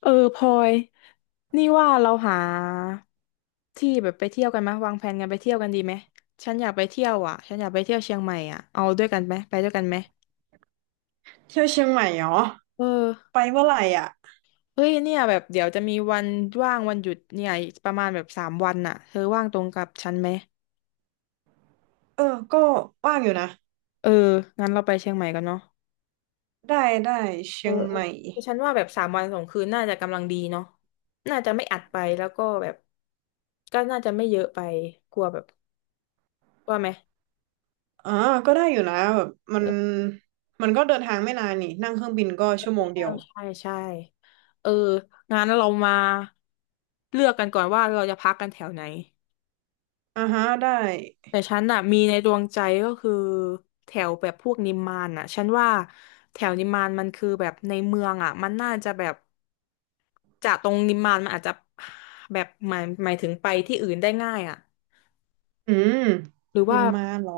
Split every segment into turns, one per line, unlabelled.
เออพลอยนี่ว่าเราหาที่แบบไปเที่ยวกันไหมยวางแผนกันไปเที่ยวกันดีไหมฉันอยากไปเที่ยวอ่ะฉันอยากไปเที่ยวเชียงใหม่อ่ะเอาด้วยกันไหมไปด้วยกันไหม
เที่ยวเชียงใหม่เหรอ
เอ
ไป
อ
เมื่อไหร่อ่ะ
เฮ้ยเนี่ยแบบเดี๋ยวจะมีวันว่างวันหยุดเนี่ยอีกประมาณแบบสามวันน่ะเธอว่างตรงกับฉันไหม
เออก็ว่างอยู่นะ
เอองั้นเราไปเชียงใหม่กันเนาะ
ได้ได้
เอ
เชี
อ
ยง
เอ
ให
อ
ม่
คือฉันว่าแบบสามวันสองคืนน่าจะกำลังดีเนาะน่าจะไม่อัดไปแล้วก็แบบก็น่าจะไม่เยอะไปกลัวแบบว่าไหม
อ่าก็ได้อยู่นะแบบมันมันก็เดินทางไม่นานนี่นั่งเครื่องบินก็ชั่วโมง
ใช่
เดียว
ใช่ใช่เอองั้นเรามาเลือกกันก่อนว่าเราจะพักกันแถวไหน
อ่าฮะได้
แต่ฉันน่ะมีในดวงใจก็คือแถวแบบพวกนิมมานน่ะฉันว่าแถวนิมมานมันคือแบบในเมืองอ่ะมันน่าจะแบบจากตรงนิมมานมันอาจจะแบบหมายถึงไปที่อื่นได้ง่ายอ่ะ
อืม
หรือ
นิ
ว่า
มมานเหรอ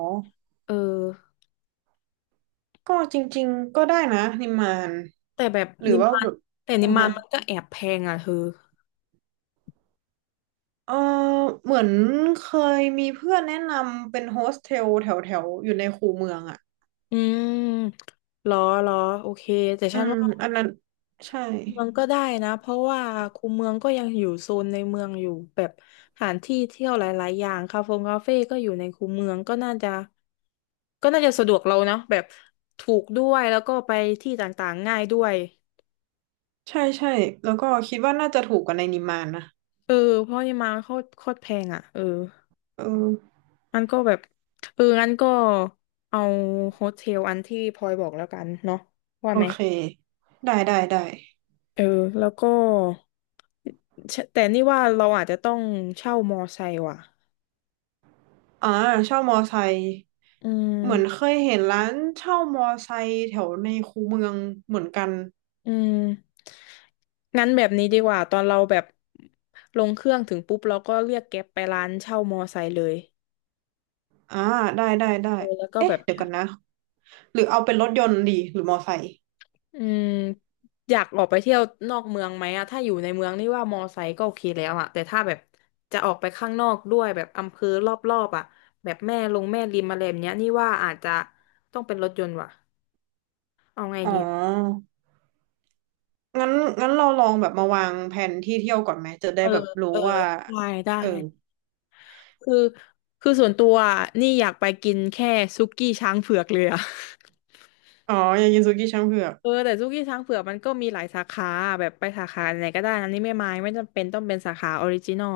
เออ
ก็จริงๆก็ได้นะนิมมาน
แต่แบบ
หรือ
นิม
ว่า
มา
แบ
น
บ
แต่นิ
อ่า
มมา
ฮะ
นมันก็แอบแพงอ่ะเธอ
เออเหมือนเคยมีเพื่อนแนะนำเป็นโฮสเทลแถวแถวอยู่ในคูเมืองอ่ะ
อืมเหรอเหรอโอเคแต่
อื
ฉัน
ม
ว่า
อันนั้นใช่
เมืองก็ได้นะเพราะว่าคูเมืองก็ยังอยู่โซนในเมืองอยู่แบบสถานที่เที่ยวหลายๆอย่างคาเฟ่คาเฟ่ก็อยู่ในคูเมืองก็น่าจะก็น่าจะสะดวกเรานะแบบถูกด้วยแล้วก็ไปที่ต่างๆง่ายด้วย
ใช่ใช่แล้วก็คิดว่าน่าจะถูกกว่าในนิมมานนะ
เออเพราะนี่มาโคตรโคตรแพงอ่ะเออ
เออ
มันก็แบบเอองั้นก็เอาโฮเทลอันที่พลอยบอกแล้วกันเนาะว่า
โอ
ไหม
เคได้ได้ได้
เออแล้วก็แต่นี่ว่าเราอาจจะต้องเช่ามอไซค์ว่ะ
อ่าเช่ามอไซค์
อื
เหมือน
ม
เคยเห็นร้านเช่ามอไซค์แถวในคูเมืองเหมือนกัน
อืมงั้นแบบนี้ดีกว่าตอนเราแบบลงเครื่องถึงปุ๊บเราก็เรียกแก๊ปไปร้านเช่ามอไซค์เลย
อ่าได้ได้ได้
เออแล้วก็แบ
เอ๊ะ
บ
เดี๋ยวกันนะหรือเอาเป็นรถยนต์ดีหรือมอไซค์
อืมอยากออกไปเที่ยวนอกเมืองไหมอะถ้าอยู่ในเมืองนี่ว่ามอไซค์ก็โอเคแล้วอะแต่ถ้าแบบจะออกไปข้างนอกด้วยแบบอำเภอรอบๆอะแบบแม่ลงแม่ริมอะไรแบบเนี้ยนี่ว่าอาจจะต้องเป็นรถยนต์ว่ะเอาไง
อ๋
ดีอะ
องั้นงั้นเราลองแบบมาวางแผนที่เที่ยวก่อนไหมจะได้
เออ
แบบรู้
เออ
ว่า
ได้ได้
เออ
คือคือส่วนตัวอะนี่อยากไปกินแค่ซุกี้ช้างเผือกเลยอะ
อ๋อยากินซูกิช้างเผือก
เออแต่ซุกี้ช้างเผือกมันก็มีหลายสาขาแบบไปสาขาไหนก็ได้อันนี้ไม่มายไม่จำเป็นต้องเป็นสาขาออริจินอล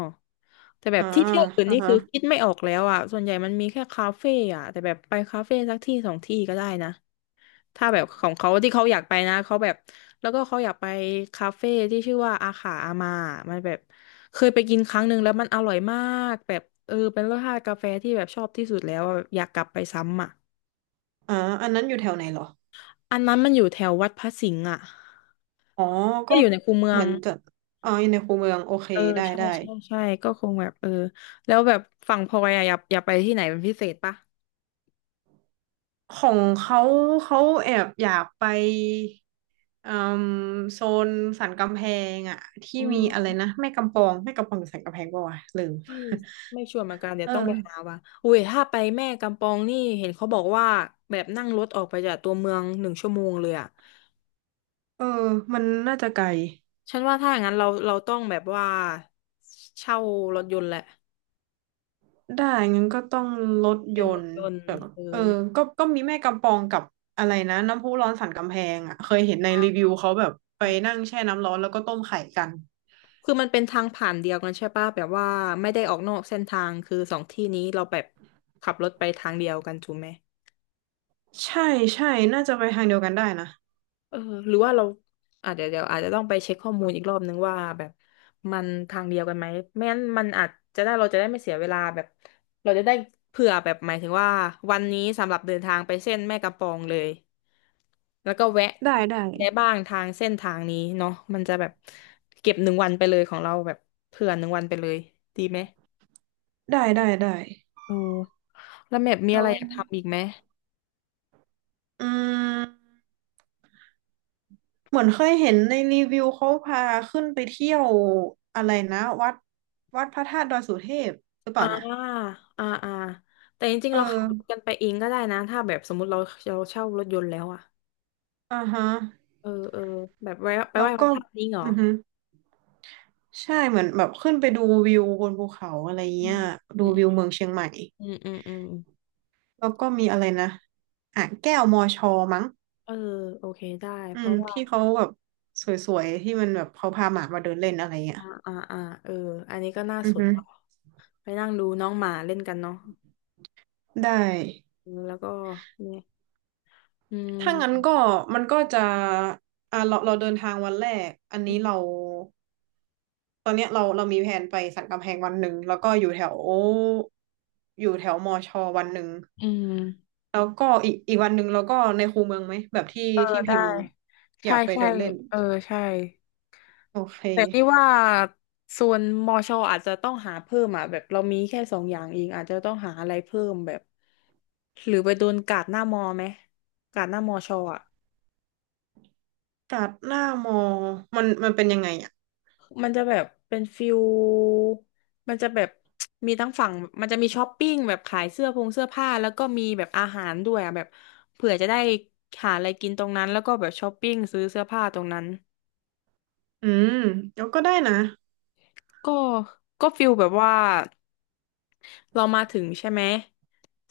แต่แบ
อ่า
บที่เที่ยวอื่น
อ่า
นี่
ฮะ
คือคิดไม่ออกแล้วอ่ะส่วนใหญ่มันมีแค่คาเฟ่อ่ะแต่แบบไปคาเฟ่สักที่สองที่ก็ได้นะถ้าแบบของเขาที่เขาอยากไปนะเขาแบบแล้วก็เขาอยากไปคาเฟ่ที่ชื่อว่าอาขาอามามันแบบเคยไปกินครั้งหนึ่งแล้วมันอร่อยมากแบบเออเป็นรสชาติกาแฟที่แบบชอบที่สุดแล้วอะแบบอยากกลับไปซ้ำอ่ะ
อ่าอันนั้นอยู่แถวไหนเหรอ
อันนั้นมันอยู่แถววัดพระสิงห์อ่ะ
อ๋อ
ก็
ก็
อยู่ในคูเมือ
เหมื
ง
อนจะอ๋ออยู่ในคูเมืองโอเค
เออ
ได้
ใช่
ได้
ใช่ใช่ก็คงแบบเออแล้วแบบฝั่งพลอยอะอยากไปที่ไหนเป็นพิเศษปะ
ของเขาเขาแอบอยากไปเอ่มโซนสันกำแพงอะที่
อื
มีอะไร
ม
นะแม่กำปองแม่กำปองหรือสันกำแพงป่าวะลืม
ไม่ไม่ชัวร์เหมือนกัน เดี๋ยว
เอ
ต้องไป
อ
หาว่ะอุ้ยถ้าไปแม่กำปองนี่เห็นเขาบอกว่าแบบนั่งรถออกไปจากตัวเมืองหนึ่งชั่วโมงเลยอะ
เออมันน่าจะไกล
ฉันว่าถ้าอย่างนั้นเราต้องแบบว่าเช่ารถยนต์แหละ
ได้งั้นก็ต้องรถ
เป็
ย
นร
น
ถ
ต์
ยนต์
แบบ
เอ
เอ
อ
อก็มีแม่กำปองกับอะไรนะน้ำพุร้อนสันกำแพงอะเคยเห็นในรีวิวเขาแบบไปนั่งแช่น้ำร้อนแล้วก็ต้มไข่กัน
คือมันเป็นทางผ่านเดียวกันใช่ปะแบบว่าไม่ได้ออกนอกเส้นทางคือสองที่นี้เราแบบขับรถไปทางเดียวกันถูกไหม
ใช่ใช่น่าจะไปทางเดียวกันได้นะ
เออหรือว่าเราอาจจะเดี๋ยวอาจจะต้องไปเช็คข้อมูลอีกรอบนึงว่าแบบมันทางเดียวกันไหมไม่งั้นมันอาจจะได้เราจะได้ไม่เสียเวลาแบบเราจะได้เผื่อแบบหมายถึงว่าวันนี้สำหรับเดินทางไปเส้นแม่กำปองเลยแล้วก็แวะ
ได้ได้
ได้บ้างทางเส้นทางนี้เนาะมันจะแบบเก็บหนึ่งวันไปเลยของเราแบบเผื่อหนึ่งวันไปเลยดีไหม
ได้ได้ได้
เออแล้วแมพมี
แล้
อะไร
ว
อยากทำอีกไหม
อืมเหมือนเคยเห็นในรีวิวเขาพาขึ้นไปเที่ยวอะไรนะวัดพระธาตุดอยสุเทพหรือเป
อ่า
ล่านะ
อ่าอ่าแต่จริงๆ
เออ
เราขับรถกันไปเองก็ได้นะถ้าแบบสมมติเราเช่ารถยนต์แล้วอะ
อ่าฮะ
เออ เออแบบไปไห
แล้
ว้
ว
พ
ก็
ระธาตุนี้เหรอ
อือฮึใช่เหมือนแบบขึ้นไปดูวิวบนภูเขาอะไร
อื
เงี้ยดูวิว
ม
เมืองเชียงใหม่
อืมอืมอืม
แล้วก็มีอะไรนะอ่างแก้วมอชอมั้ง
เออโอเคได้
อื
เพ
ม
ราะว่า
ที่เขาแบบสวยๆที่มันแบบเขาพาหมามาเดินเล่นอะไรเงี้ย
อ่าอ่าอ่าเอออันนี้ก็น่า
อื
ส
อ
น
ฮึ
ไปนั่งดูน้องหมาเล่นกันเนาะ
ได้
เออแล้วก็เนี่ยอื
ถ้างั้นก็
ม
มันก็จะอ่าเราเดินทางวันแรกอันนี้เราตอนเนี้ยเรามีแผนไปสันกำแพงวันหนึ่งแล้วก็อยู่แถวอยู่แถวมอชอวันหนึ่ง
อืม
แล้วก็อีกวันหนึ่งเราก็ในคูเมืองไหมแบบที่
เออ
ที่พิ
ได้
มพ์อ
ใช่
ยากไป
ใช่
เดินเล่น
เออใช่
โอเค
แต่นี่ว่าส่วนมอชออาจจะต้องหาเพิ่มอ่ะแบบเรามีแค่สองอย่างเองอาจจะต้องหาอะไรเพิ่มแบบหรือไปโดนกาดหน้ามอไหมกาดหน้ามอชออ่ะ
ตัดหน้ามอมันมันเป็นยังไงอ่ะ
มันจะแบบเป็นฟิลมันจะแบบมีทั้งฝั่งมันจะมีช้อปปิ้งแบบขายเสื้อผงเสื้อผ้าแล้วก็มีแบบอาหารด้วยอะแบบเผื่อจะได้หาอะไรกินตรงนั้นแล้วก็แบบช้อปปิ้งซื้อเสื้อผ้าตรงนั้น
อืมก็ได้นะ
ก็ก็ฟิลแบบว่าเรามาถึงใช่ไหม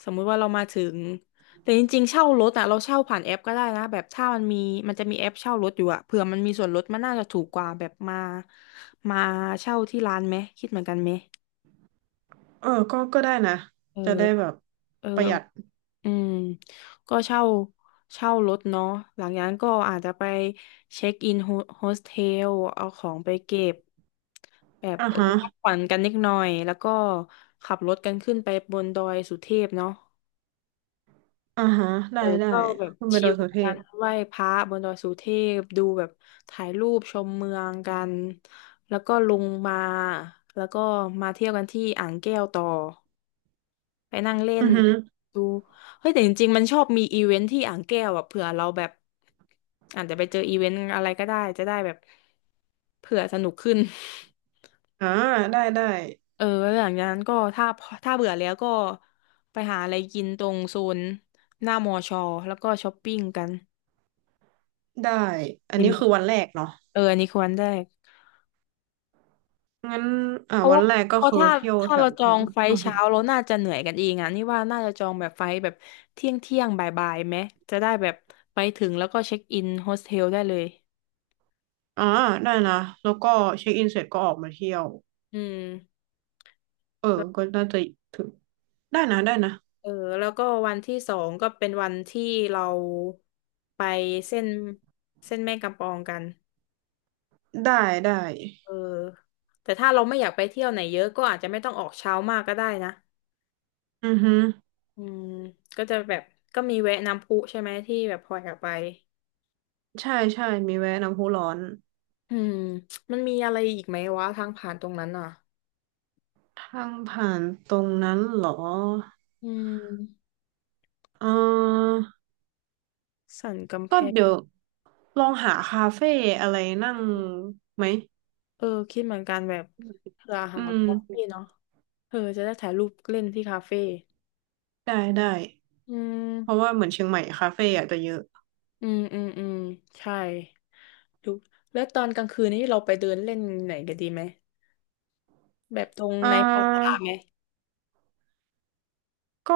สมมุติว่าเรามาถึงแต่จริงๆเช่ารถอ่ะเราเช่าผ่านแอปก็ได้นะแบบถ้ามันมีมันจะมีแอปเช่ารถอยู่อะเผื่อมันมีส่วนลดมันน่าจะถูกกว่าแบบมาเช่าที่ร้านไหมคิดเหมือนกันไหม
เออก็ได้นะ
เออ
จะได้แบบ
เออ
ประหยัด
อืมก็เช่าเช่ารถเนาะหลังจากนั้นก็อาจจะไปเช็คอินโฮสเทลเอาของไปเก็บแบบ
อ่า
เออ
ฮะ
พักผ่อนกันนิดหน่อยแล้วก็ขับรถกันขึ้นไปบนดอยสุเทพเนาะ
อ่าฮะ
เอ
ได้
อ
ได้
ก็แบบ
คุณไป
ชิ
ดอย
ล
สุเท
กั
พ
นไหว้พระบนดอยสุเทพดูแบบถ่ายรูปชมเมืองกันแล้วก็ลงมาแล้วก็มาเที่ยวกันที่อ่างแก้วต่อ ไปนั่งเล่
อื
น
อฮึ
ดู เฮ้ยแต่จริงๆมันชอบมีอีเวนท์ที่อ่างแก้วอะเผื่อเราแบบอาจจะไปเจออีเวนต์อะไรก็ได้จะได้แบบเผื่อสนุกขึ้น
อ่าได้ได้
เออแล้วหลังจากนั้นก็ถ้าเบื่อแล้วก็ไปหาอะไรกินตรงโซนหน้ามอชอแล้วก็ช้อปปิ้งกัน
ได้อัน
ดี
นี้
ไหม
คือวันแรกเนาะ
เอออันนี้ควรได้
งั้นอ่า
เพราะ
วั
ว่า
นแรกก็
เพราะ
คือ
ถ้า
เที่ยวแถ
เรา
ว
จอ
เนาะ
งไฟ
อ
ล์
อฮึ
เช้าเราน่าจะเหนื่อยกันเองอ่ะนี่ว่าน่าจะจองแบบไฟล์แบบเที่ยงเที่ยงบ่ายบ่ายๆไหมจะได้แบบไปถึงแล้วก็เช็คอินโฮสเทลได้เลย
อ่าได้นะแล้วก็เช็คอินเสร็จก็ออกมาเที่ยว
อืม
เออ
แล้ว
ก็น่าจะถึงได้นะได้นะ
เออแล้วก็วันที่สองก็เป็นวันที่เราไปเส้นเส้นแม่กำปองกัน
ได้ได้
เออแต่ถ้าเราไม่อยากไปเที่ยวไหนเยอะก็อาจจะไม่ต้องออกเช้ามากก็ได้นะ
อือฮึ
อืมก็จะแบบก็มีแวะน้ำพุใช่ไหมที่แบบพลอยอยากไป
ใช่ใช่มีแวะน้ำพุร้อน
อืมมันมีอะไรอีกไหมวะทางผ่านตรงนั้นอ่ะ
ทางผ่านตรงนั้นเหรอ
อืม
เออ
สันกำแพ
ก็
ง
เดี๋ยวลองหาคาเฟ่อะไรนั่งไหม
เออคิดเหมือนกันแบบเผื่อ
อื
หาคาเฟ่
ม
เนาะเออจะได้ถ่ายรูปเล่นที่คาเฟ่
ได้ได้
อื
เพราะ
ม
ว่าเหมือนเชียงใหม่คาเฟ่อาจจะเยอะ
อืมอืมอืมใช่ดูแล้วตอนกลางคืนนี้เราไปเดินเล่นไหนกันดีไหมแบบตรง
อ่
ในพลาซ่า
า
ไหม
ก็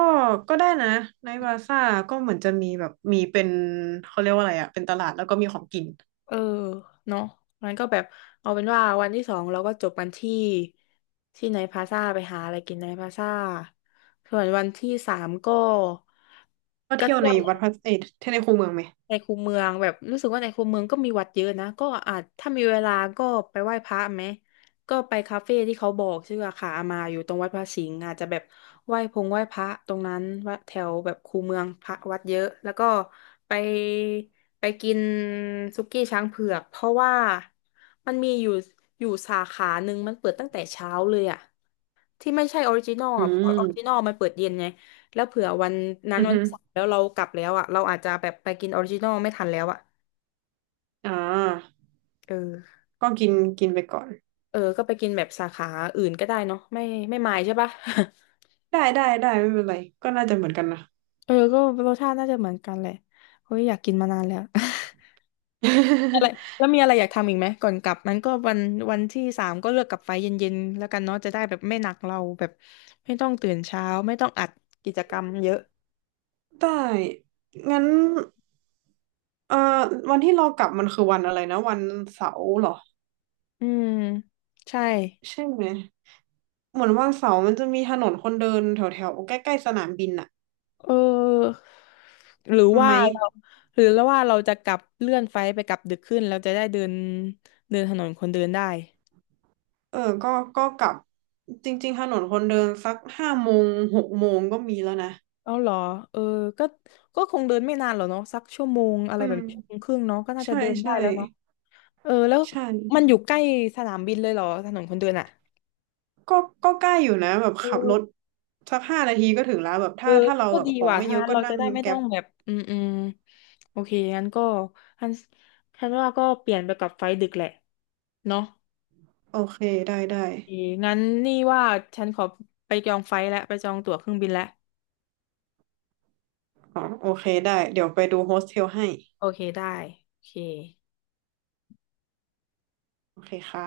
ก็ได้นะในบาซ่าก็เหมือนจะมีแบบมีเป็นเขาเรียกว่าอะไรอะเป็นตลาดแล้วก็มีของกิน
เออเนาะงั้นก็แบบเอาเป็นว่าวันที่สองเราก็จบกันที่ไนท์พลาซ่าไปหาอะไรกินไนท์พลาซ่าส่วนวันที่สามก็
ก็
ก็
เที่ยว
เที่
ใน
ยว
วัดพระเอยเที่ยวในคูเมืองไหม
ในคูเมืองแบบรู้สึกว่าในคูเมืองก็มีวัดเยอะนะก็อาจถ้ามีเวลาก็ไปไหว้พระไหมก็ไปคาเฟ่ที่เขาบอกชื่ออาคาอามาอยู่ตรงวัดพระสิงห์อาจจะแบบไหว้พงไหว้พระตรงนั้นวัดแถวแบบคูเมืองพระวัดเยอะแล้วก็ไปกินสุกี้ช้างเผือกเพราะว่ามันมีอยู่อยู่สาขาหนึ่งมันเปิดตั้งแต่เช้าเลยอ่ะ ที่ไม่ใช่ออริจินอล
อื
อ่ะเพราะออริจินอ
ม
ลมันเปิดเย็นไงแล้วเผื่อวันนั้น
อือ
วัน
ฮึ
ที่สามแล้วเรากลับแล้วอ่ะเราอาจจะแบบไปกินออริจินอลไม่ทันแล้วอ่ะ
อ่า
เออ
ก็กินกินไปก่อน
เออก็ไปกินแบบสาขาอื่นก็ได้เนาะไม่ไม่มายใช่ปะ
ได้ได้ได้ไม่เป็นไรก็น่าจะเหมือนกันนะ
เออก็รสชาติน่าจะเหมือนกันแหละเฮ้ยอยากกินมานานแล้ว อะไรแล้ วมีอะไรอยากทำอีกไหมก่อนกลับนั้นก็วันวันที่สามก็เลือกกลับไฟเย็นๆแล้วกันเนาะจะได้แบบไม่หนักเราแบบไม่ต้องตื่นเช้าไม่ต้องอัดกิจกรรมเยอะ
ได้งั้นเอ่อวันที่เรากลับมันคือวันอะไรนะวันเสาร์เหรอ
อืมใช่
ใช่ไหมเหมือนวันเสาร์มันจะมีถนนคนเดินแถวแถวใกล้ๆสนามบินอะ
เออหรือ
ไห
ว่า
ม
เราหรือแล้วว่าเราจะกลับเลื่อนไฟล์ไปกลับดึกขึ้นเราจะได้เดินเดินถนนคนเดินได้
เออก็ก็กลับจริงๆถนนคนเดินสัก5 โมง6 โมงก็มีแล้วนะ
เอาเหรอเออก็คงเดินไม่นานหรอกเนาะสักชั่วโมงอะไร
อื
แบบ
ม
นี้ชั่วโมงครึ่งเนาะก็น่าจะ
ใช่
เดินได้
ใช่
แล้วเนาะเออแล้ว
ใช่
มันอยู่ใกล้สนามบินเลยเหรอถนนคนเดินอ่ะ
ก็ก็ใกล้อยู่นะแบบขับร
โอ
ถสัก5 นาทีก็ถึงแล้วแบบ
เออ
ถ้า
งัน
เรา
ก็
แบบ
ดี
ของ
ว่ะ
ไม่
ถ้า
เยอะ
งั้น
ก็
เรา
นั่
จะ
ง
ได้ไม่ต้
แก๊
อ
ป
งแบบอืมอืมโอเคงั้นก็งั้นฉันว่าก็เปลี่ยนไปกับไฟล์ดึกแหละเนาะ
โอเคได้ได้
โอเคงั้นนี่ว่าฉันขอไปจองไฟล์แล้วไปจองตั๋วเครื่องบินแล้ว
อ๋อโอเคได้เดี๋ยวไปดูโฮสเทลให้
โอเคได้โอเค
โอเคค่ะ